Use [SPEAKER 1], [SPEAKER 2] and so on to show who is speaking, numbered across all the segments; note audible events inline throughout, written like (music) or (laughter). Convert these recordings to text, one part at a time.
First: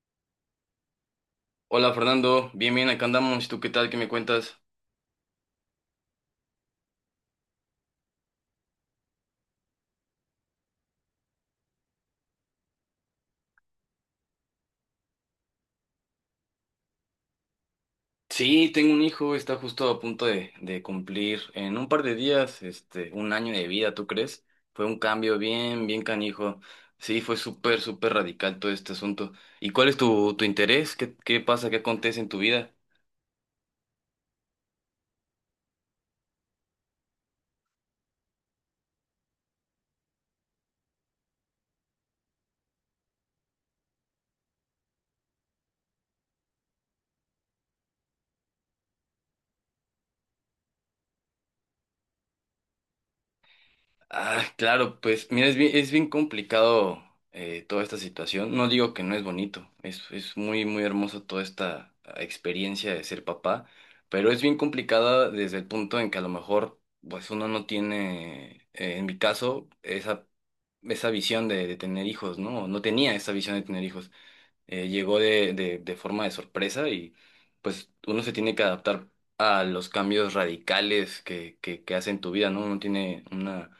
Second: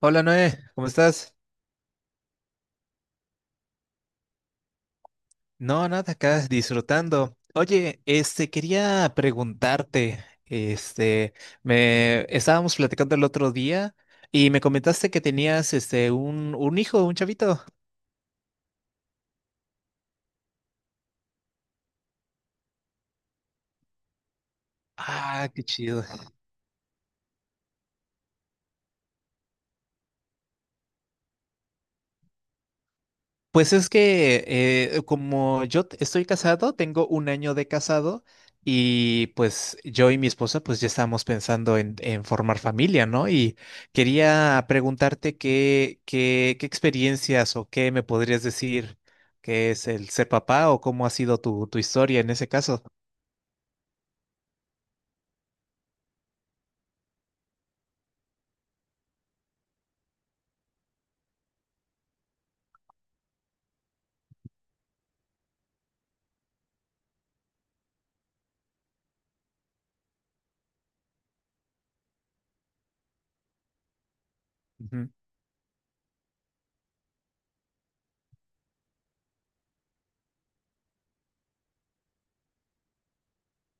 [SPEAKER 1] Hola Noé, ¿cómo estás?
[SPEAKER 2] Hola Fernando, bien, acá andamos. ¿Y tú qué tal? ¿Qué me cuentas?
[SPEAKER 1] No, nada, acá disfrutando. Oye, quería preguntarte, me estábamos platicando el otro día y me comentaste que tenías, un hijo, un chavito.
[SPEAKER 2] Sí, tengo un hijo, está justo a punto de cumplir en un par de días, un año de vida, ¿tú crees? Fue un cambio
[SPEAKER 1] Ah, qué
[SPEAKER 2] bien
[SPEAKER 1] chido.
[SPEAKER 2] canijo. Sí, fue súper radical todo este asunto. ¿Y cuál es tu interés? ¿Qué pasa? ¿Qué acontece en tu vida?
[SPEAKER 1] Pues es que como yo estoy casado, tengo un año de casado y pues yo y mi esposa pues ya estábamos pensando en formar familia, ¿no? Y quería preguntarte qué experiencias o qué me podrías decir que es el ser papá o cómo ha sido tu historia en ese caso.
[SPEAKER 2] Ah, claro, pues mira, es bien complicado toda esta situación. No digo que no es bonito, es muy hermoso toda esta experiencia de ser papá, pero es bien complicada desde el punto en que a lo mejor pues uno no tiene, en mi caso, esa visión de tener hijos, ¿no? No tenía esa visión de tener hijos.
[SPEAKER 1] Ujú,
[SPEAKER 2] Llegó de forma de sorpresa y pues uno se tiene que adaptar a los cambios radicales que hacen tu vida, ¿no? Uno tiene una.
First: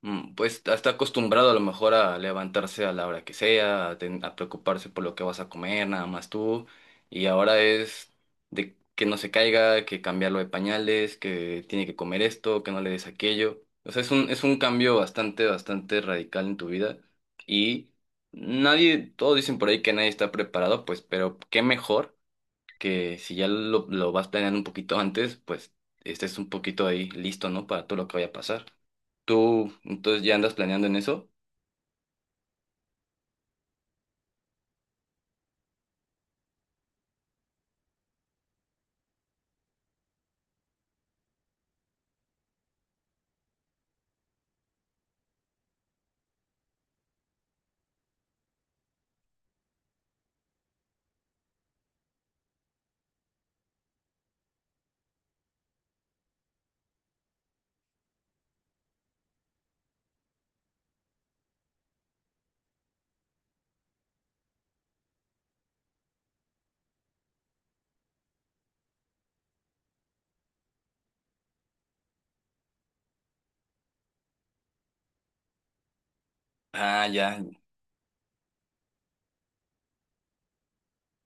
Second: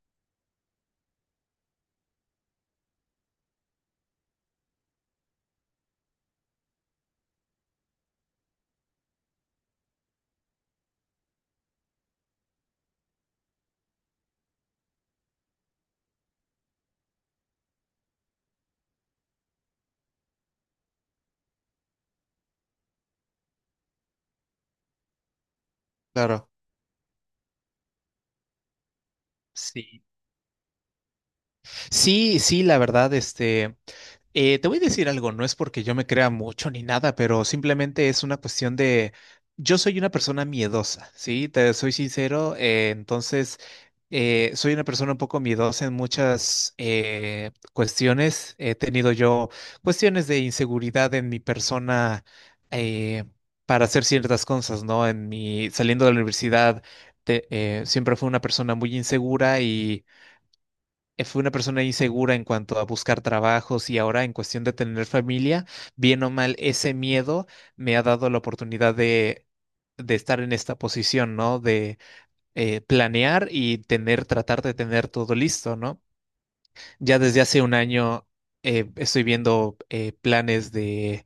[SPEAKER 2] Pues está acostumbrado a lo mejor a levantarse a la hora que sea, a, a preocuparse por lo que vas a comer, nada más tú. Y ahora es de que no se caiga, que cambiarlo de pañales, que tiene que comer esto, que no le des aquello. O sea, es un cambio bastante radical en tu vida. Y nadie, todos dicen por ahí que nadie está preparado, pues, pero qué mejor que si ya lo vas planeando un poquito antes, pues estés un
[SPEAKER 1] claro.
[SPEAKER 2] poquito ahí listo, ¿no? Para todo lo que vaya a pasar. Tú,
[SPEAKER 1] Sí.
[SPEAKER 2] entonces ya andas planeando en eso.
[SPEAKER 1] Sí, sí, la verdad, te voy a decir algo, no es porque yo me crea mucho ni nada, pero simplemente es una cuestión de, yo soy una persona miedosa, ¿sí? Te soy sincero, soy una persona un poco miedosa en muchas cuestiones. He tenido yo cuestiones de inseguridad en mi persona eh, para hacer ciertas cosas, ¿no? En mi, saliendo de la universidad, siempre fui una persona muy insegura y fue una persona insegura en cuanto a buscar trabajos, y ahora en cuestión de tener familia, bien o mal, ese miedo me ha dado la oportunidad de, estar en esta posición, ¿no? De planear y tener, tratar de tener todo listo, ¿no?
[SPEAKER 2] Ah,
[SPEAKER 1] Ya
[SPEAKER 2] ya.
[SPEAKER 1] desde hace un año estoy viendo planes de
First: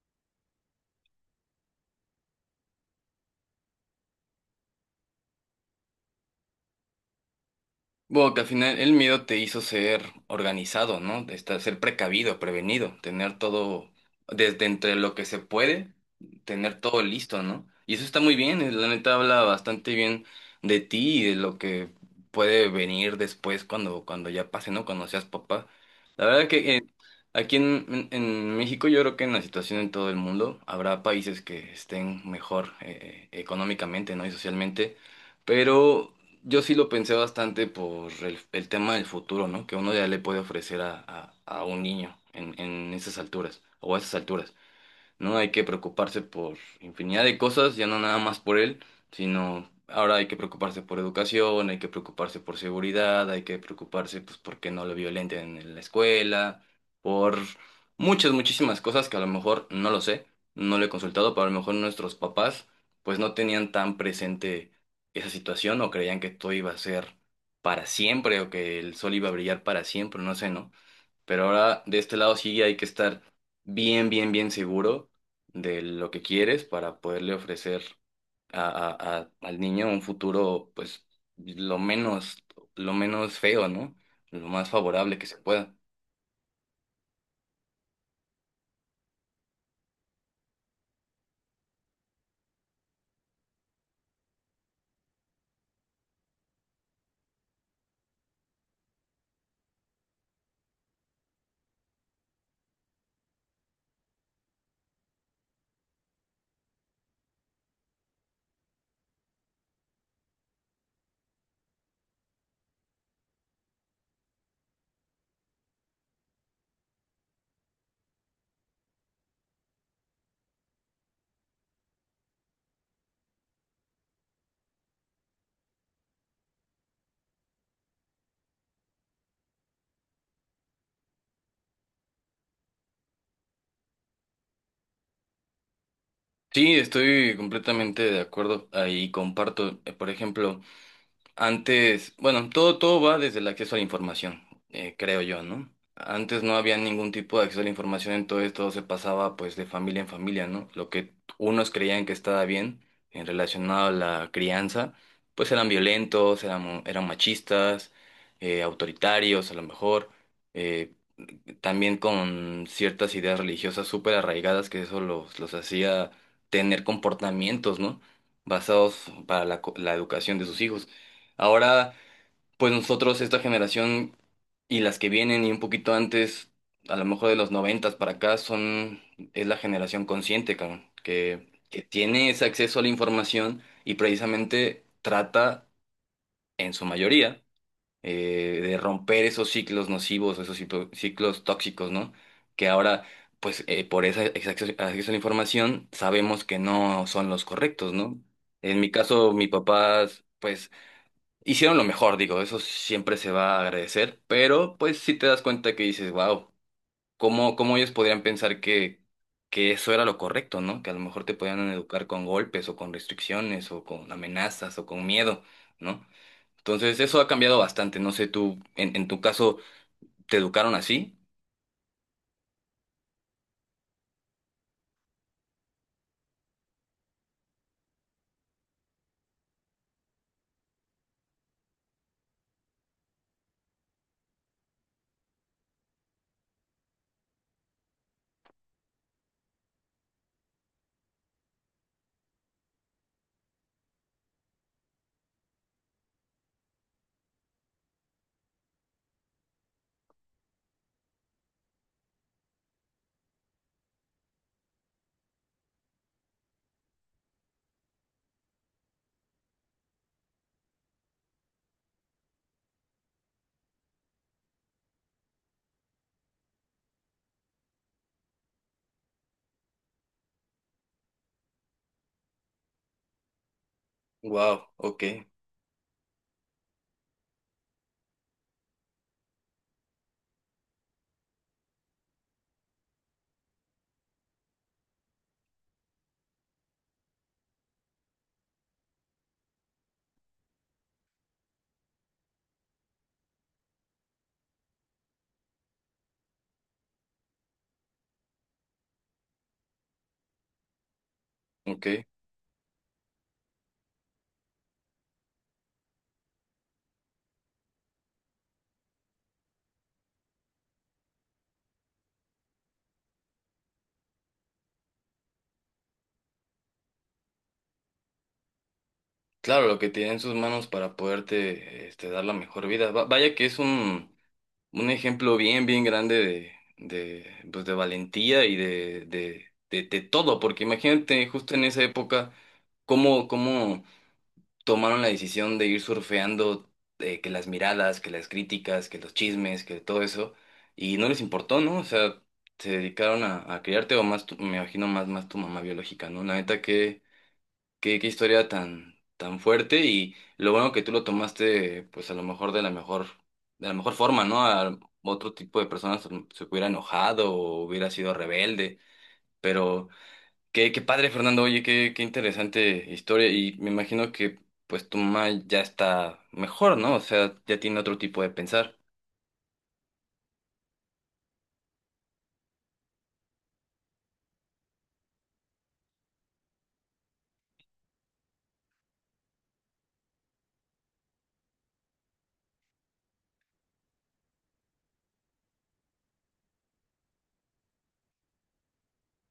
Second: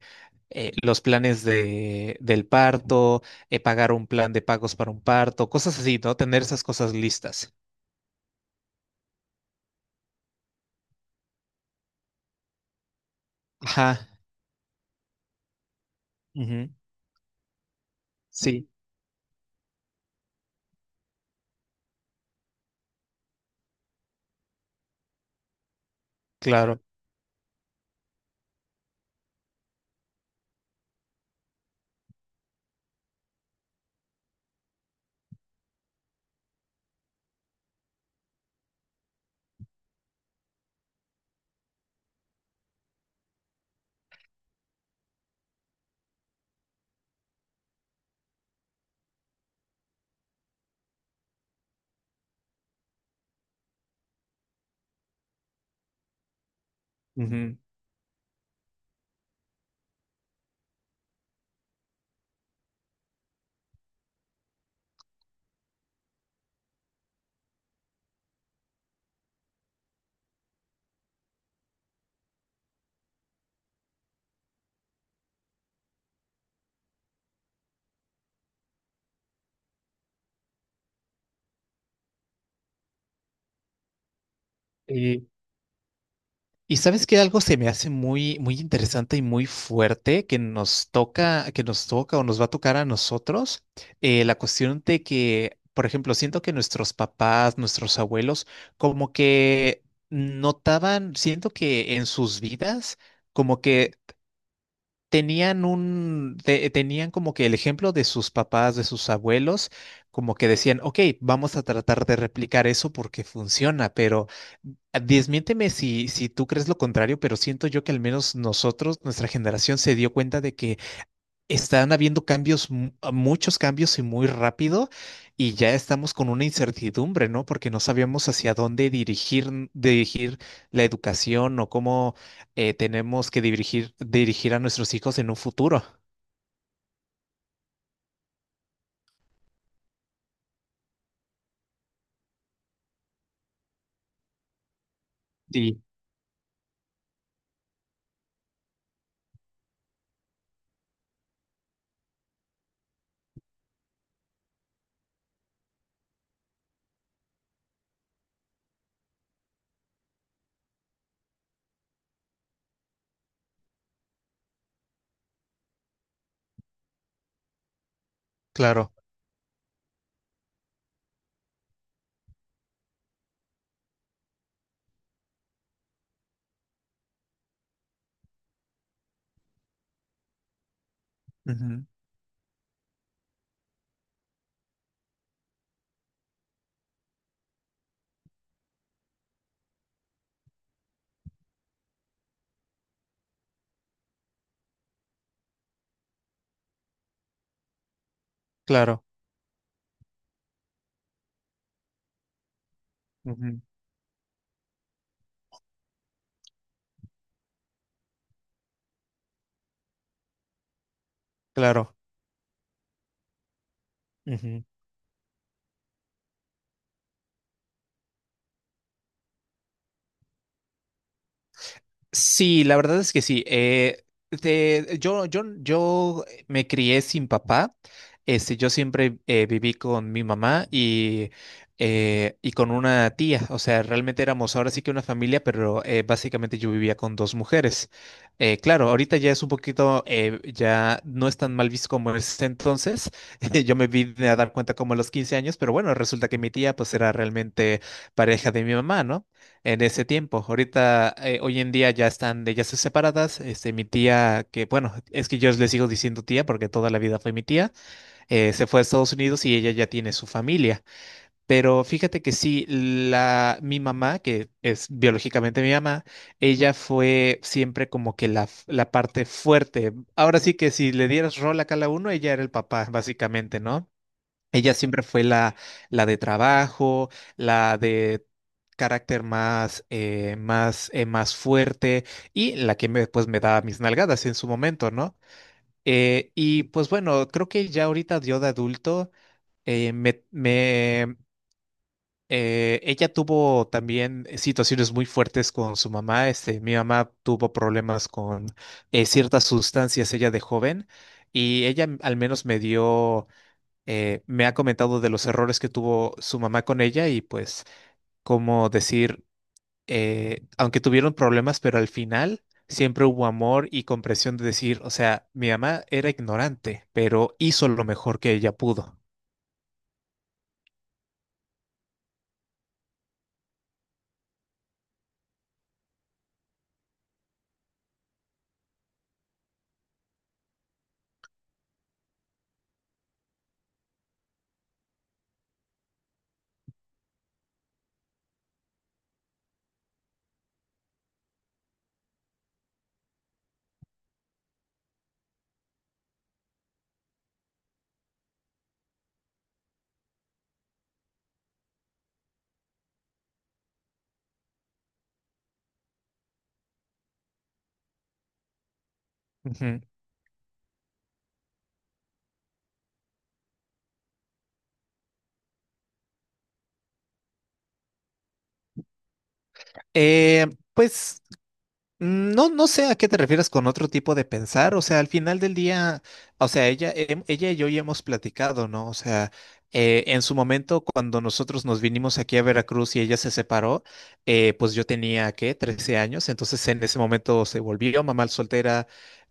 [SPEAKER 1] los planes de, del parto, pagar un plan de pagos para un parto, cosas así, ¿no? Tener esas cosas listas.
[SPEAKER 2] Bueno, que al final el miedo te hizo ser organizado, ¿no? Estar, ser precavido, prevenido, tener todo
[SPEAKER 1] Ajá,
[SPEAKER 2] desde entre lo que se puede,
[SPEAKER 1] ujú.
[SPEAKER 2] tener todo listo, ¿no? Y eso está muy bien,
[SPEAKER 1] Sí,
[SPEAKER 2] la neta habla bastante bien de ti y de lo que puede venir después cuando, cuando ya pase, ¿no? Cuando seas papá. La verdad
[SPEAKER 1] claro.
[SPEAKER 2] que aquí en, en México yo creo que en la situación en todo el mundo habrá países que estén mejor económicamente, ¿no? Y socialmente, pero yo sí lo pensé bastante por el tema del futuro, ¿no? Que uno ya le puede ofrecer a, a un niño en esas alturas o a esas alturas. ¿No? Hay que preocuparse por infinidad de cosas, ya no nada más por él, sino ahora hay que preocuparse por educación, hay que preocuparse por seguridad, hay que preocuparse, pues, porque no lo violenten en la escuela, por
[SPEAKER 1] Ujú.
[SPEAKER 2] muchas, muchísimas cosas que a lo mejor no lo sé, no lo he consultado, pero a lo mejor nuestros papás, pues, no tenían tan presente esa situación o creían que todo iba a ser para siempre o que el sol iba a brillar para siempre, no sé, ¿no? Pero ahora de este lado sí hay que estar bien seguro de lo que quieres para poderle ofrecer a, al niño un futuro, pues, lo menos, lo menos feo, ¿no? Lo más favorable
[SPEAKER 1] Eh,
[SPEAKER 2] que se pueda.
[SPEAKER 1] y sabes que algo se me hace muy, muy interesante y muy fuerte que nos toca o nos va a tocar a nosotros, la cuestión de que, por ejemplo, siento que nuestros papás, nuestros abuelos, como que notaban, siento que en sus vidas, como que tenían un, tenían como que el ejemplo de sus papás, de sus abuelos, como que decían, ok, vamos a tratar de replicar eso porque funciona, pero desmiénteme si, tú crees lo contrario, pero siento yo que al menos nosotros, nuestra generación, se dio cuenta de que están habiendo cambios, muchos cambios y muy rápido, y ya estamos con una incertidumbre, ¿no? Porque no sabíamos hacia dónde dirigir, dirigir la educación o cómo tenemos que dirigir, dirigir a nuestros hijos en un futuro.
[SPEAKER 2] Sí, estoy completamente de acuerdo ahí, comparto. Por ejemplo, antes, bueno, todo, todo va desde el acceso a la información, creo yo, ¿no?
[SPEAKER 1] Sí.
[SPEAKER 2] Antes no había ningún tipo de acceso a la información, entonces todo se pasaba pues de familia en familia, ¿no? Lo que unos creían que estaba bien en relacionado a la crianza, pues eran violentos, eran, eran machistas, autoritarios a lo mejor, eh, también con ciertas ideas religiosas súper arraigadas que eso los hacía tener comportamientos, ¿no?
[SPEAKER 1] Claro,
[SPEAKER 2] Basados para la, la educación de sus hijos. Ahora, pues nosotros, esta generación y las que vienen y un poquito antes, a lo mejor de los noventas para acá, son, es la generación consciente, cabrón, que
[SPEAKER 1] ujú,
[SPEAKER 2] tiene ese acceso a la información y precisamente trata, en su mayoría, de romper esos ciclos nocivos, esos ciclos tóxicos, ¿no? Que ahora, pues por ese ese acceso a la información, sabemos que no son los correctos, ¿no? En mi
[SPEAKER 1] claro,
[SPEAKER 2] caso, mi papá, pues hicieron lo mejor, digo, eso siempre se va
[SPEAKER 1] ujú,
[SPEAKER 2] a agradecer, pero pues sí te das cuenta que dices, wow, ¿cómo, cómo ellos podrían pensar que eso era lo correcto, ¿no? Que a lo mejor te podían
[SPEAKER 1] claro.
[SPEAKER 2] educar con golpes o con restricciones o con
[SPEAKER 1] Ujú.
[SPEAKER 2] amenazas o con miedo, ¿no? Entonces eso ha cambiado bastante, no sé, tú, en tu caso, ¿te educaron así?
[SPEAKER 1] Sí, la verdad es que sí. Yo me crié sin papá. Este, yo siempre viví con mi mamá y con una tía. O sea, realmente éramos ahora sí que una familia, pero básicamente yo vivía con dos mujeres. Claro, ahorita ya es un poquito, ya no es tan mal visto como es entonces. (laughs) Yo me vine a dar cuenta como a los 15 años, pero bueno, resulta que mi tía pues era realmente pareja de mi mamá, ¿no?, en ese tiempo. Ahorita, hoy en día ya están de ellas separadas. Este, mi tía, que bueno, es que yo le sigo diciendo tía porque toda la vida fue mi tía, se fue a Estados Unidos y ella ya tiene su familia. Pero fíjate que sí, mi mamá, que es biológicamente mi mamá, ella fue siempre como que la parte fuerte. Ahora sí que si le dieras rol a cada uno, ella era el papá, básicamente, ¿no?
[SPEAKER 2] Wow,
[SPEAKER 1] Ella siempre
[SPEAKER 2] ok,
[SPEAKER 1] fue la de trabajo, la de carácter más, más, más fuerte, y la que me, pues, me da mis nalgadas en su momento, ¿no? Y pues bueno, creo que ya ahorita yo de adulto, eh, me, me, ella tuvo también situaciones muy fuertes con su mamá. Este, mi mamá tuvo problemas con ciertas sustancias ella de joven, y
[SPEAKER 2] ok.
[SPEAKER 1] ella al menos me ha comentado de los errores que tuvo su mamá con ella y pues cómo decir, aunque tuvieron problemas, pero al final siempre hubo amor y comprensión de decir, o sea, mi mamá era ignorante, pero hizo lo mejor que ella pudo.
[SPEAKER 2] Claro, lo que tiene en sus manos para poderte este, dar la mejor vida. Vaya que es un... Un ejemplo bien grande de, pues de valentía y de todo, porque imagínate justo en esa época cómo, cómo tomaron la decisión de ir surfeando que las miradas, que las críticas, que los chismes, que todo eso, y no les importó, ¿no? O sea, se dedicaron a criarte o más, me imagino más, más tu mamá biológica, ¿no? La neta, que qué, qué historia tan fuerte y lo bueno que tú lo tomaste, pues a lo mejor de la mejor, de la mejor forma, ¿no? A otro tipo de personas se se hubiera enojado o hubiera sido rebelde,
[SPEAKER 1] Ujú.
[SPEAKER 2] pero qué, qué padre, Fernando, oye, qué, qué interesante historia y me imagino que pues tu mamá ya está mejor, ¿no? O sea, ya tiene otro tipo de pensar.
[SPEAKER 1] Eh, pues mm, no, no sé a qué te refieres con otro tipo de pensar, o sea, al final del día, o sea, ella, ella y yo ya hemos platicado, ¿no? O sea, en su momento, cuando nosotros nos vinimos aquí a Veracruz y ella se separó, pues yo tenía, ¿qué?, 13 años, entonces en ese momento se volvió mamá soltera,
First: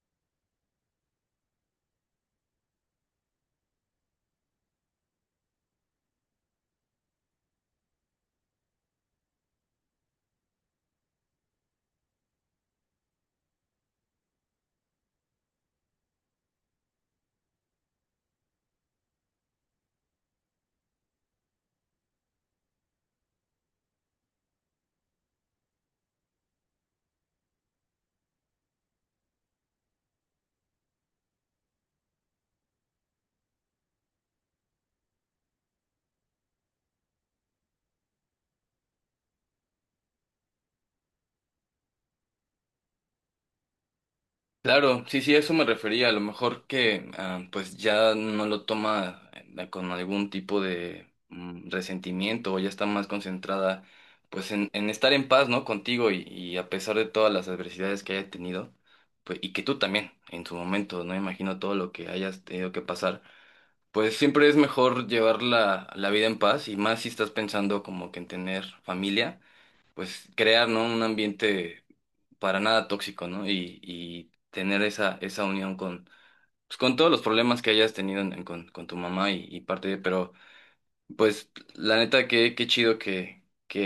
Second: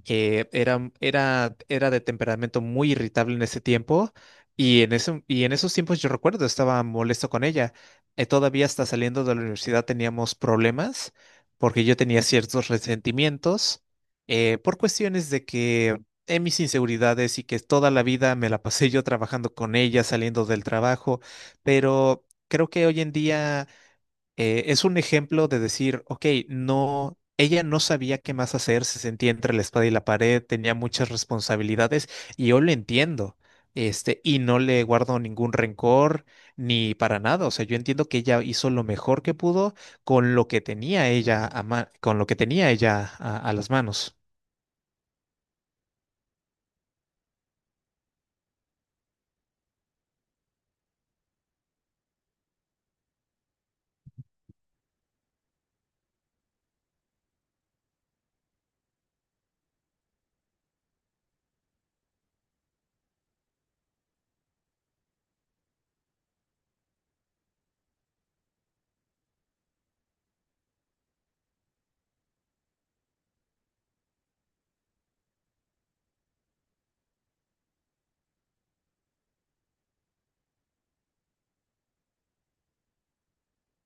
[SPEAKER 1] era de temperamento muy irritable en ese tiempo, y en ese, y en esos tiempos yo recuerdo, estaba molesto con ella, todavía hasta saliendo de la universidad teníamos problemas porque yo tenía ciertos resentimientos por cuestiones de que en mis inseguridades y que toda la vida me la pasé yo trabajando con ella, saliendo del trabajo, pero creo que hoy en día es un ejemplo de decir, ok, no, ella no sabía qué más hacer, se sentía entre la espada y la pared, tenía muchas responsabilidades y yo lo entiendo. Este, y no le guardo ningún rencor ni para nada. O sea, yo entiendo que ella hizo lo mejor que pudo con lo que tenía ella a con lo que tenía ella a, las manos.
[SPEAKER 2] Claro, sí, sí, a eso me refería. A lo mejor que pues ya no lo toma con algún tipo de resentimiento o ya está más concentrada pues en estar en paz, ¿no? Contigo y a pesar de todas las adversidades que haya tenido, pues y que tú también en su momento, ¿no? Imagino todo lo que hayas tenido que pasar. Pues siempre es mejor llevar la, la vida en paz y más si estás pensando como que en tener familia, pues crear, ¿no? Un ambiente para nada tóxico, ¿no? Y tener esa, esa unión con, pues, con todos los problemas que hayas tenido en- con tu mamá y parte de, pero pues la neta que qué chido que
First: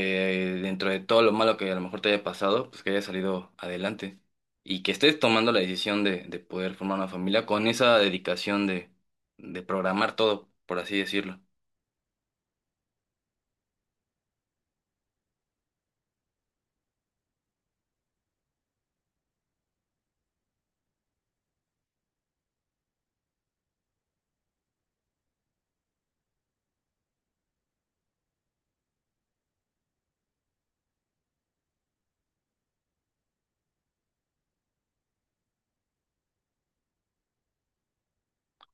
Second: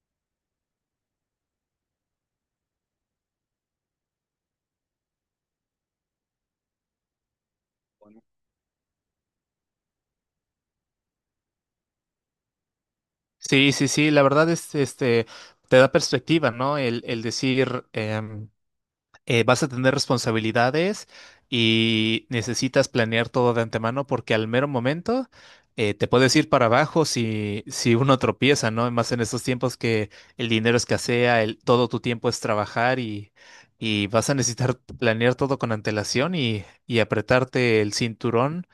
[SPEAKER 2] dentro de todo lo malo que a lo mejor te haya pasado, pues que hayas salido adelante y que estés tomando la decisión de poder formar una familia con esa dedicación de programar todo, por así decirlo.
[SPEAKER 1] Sí, sí, sí, la verdad es, te da perspectiva, ¿no? El decir, vas a tener responsabilidades y necesitas planear todo de antemano porque al mero momento te puedes ir para abajo si, uno tropieza, ¿no? Más en estos tiempos que el dinero escasea, el, todo tu tiempo es trabajar y vas a necesitar (laughs) planear todo con antelación y apretarte el cinturón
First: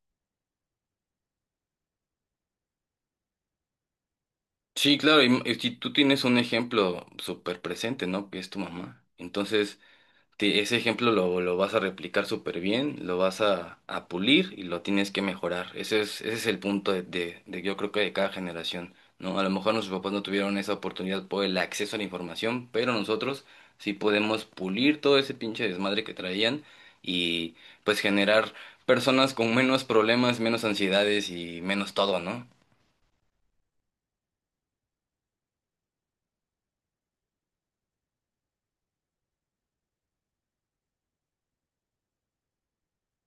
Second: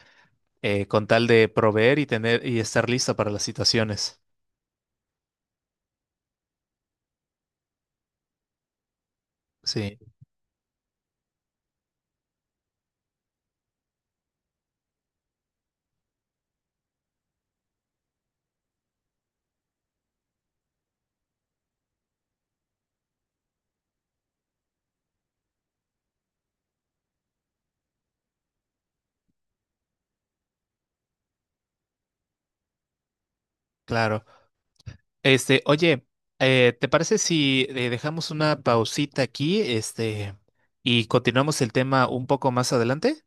[SPEAKER 1] con tal de proveer y tener y estar lista para las situaciones.
[SPEAKER 2] Sí, claro, y si tú tienes un ejemplo súper presente, ¿no? Que es tu mamá. Entonces,
[SPEAKER 1] Sí,
[SPEAKER 2] ese ejemplo lo vas a replicar súper bien, lo vas a pulir y lo tienes que mejorar. Ese es el punto de, yo creo que de cada generación, ¿no? A lo mejor nuestros papás no tuvieron esa oportunidad por el acceso a la información, pero nosotros sí podemos pulir todo ese pinche desmadre que traían y pues generar personas con menos problemas, menos ansiedades y menos todo, ¿no?
[SPEAKER 1] claro. Este, oye, ¿te parece si dejamos una pausita aquí, y continuamos el tema un poco más adelante?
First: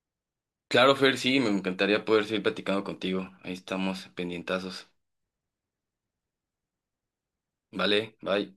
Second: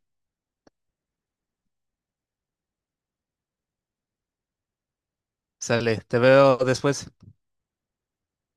[SPEAKER 2] Claro, Fer, sí, me encantaría poder seguir platicando contigo. Ahí estamos, pendientazos.
[SPEAKER 1] Sale, te veo después.
[SPEAKER 2] Vale, bye.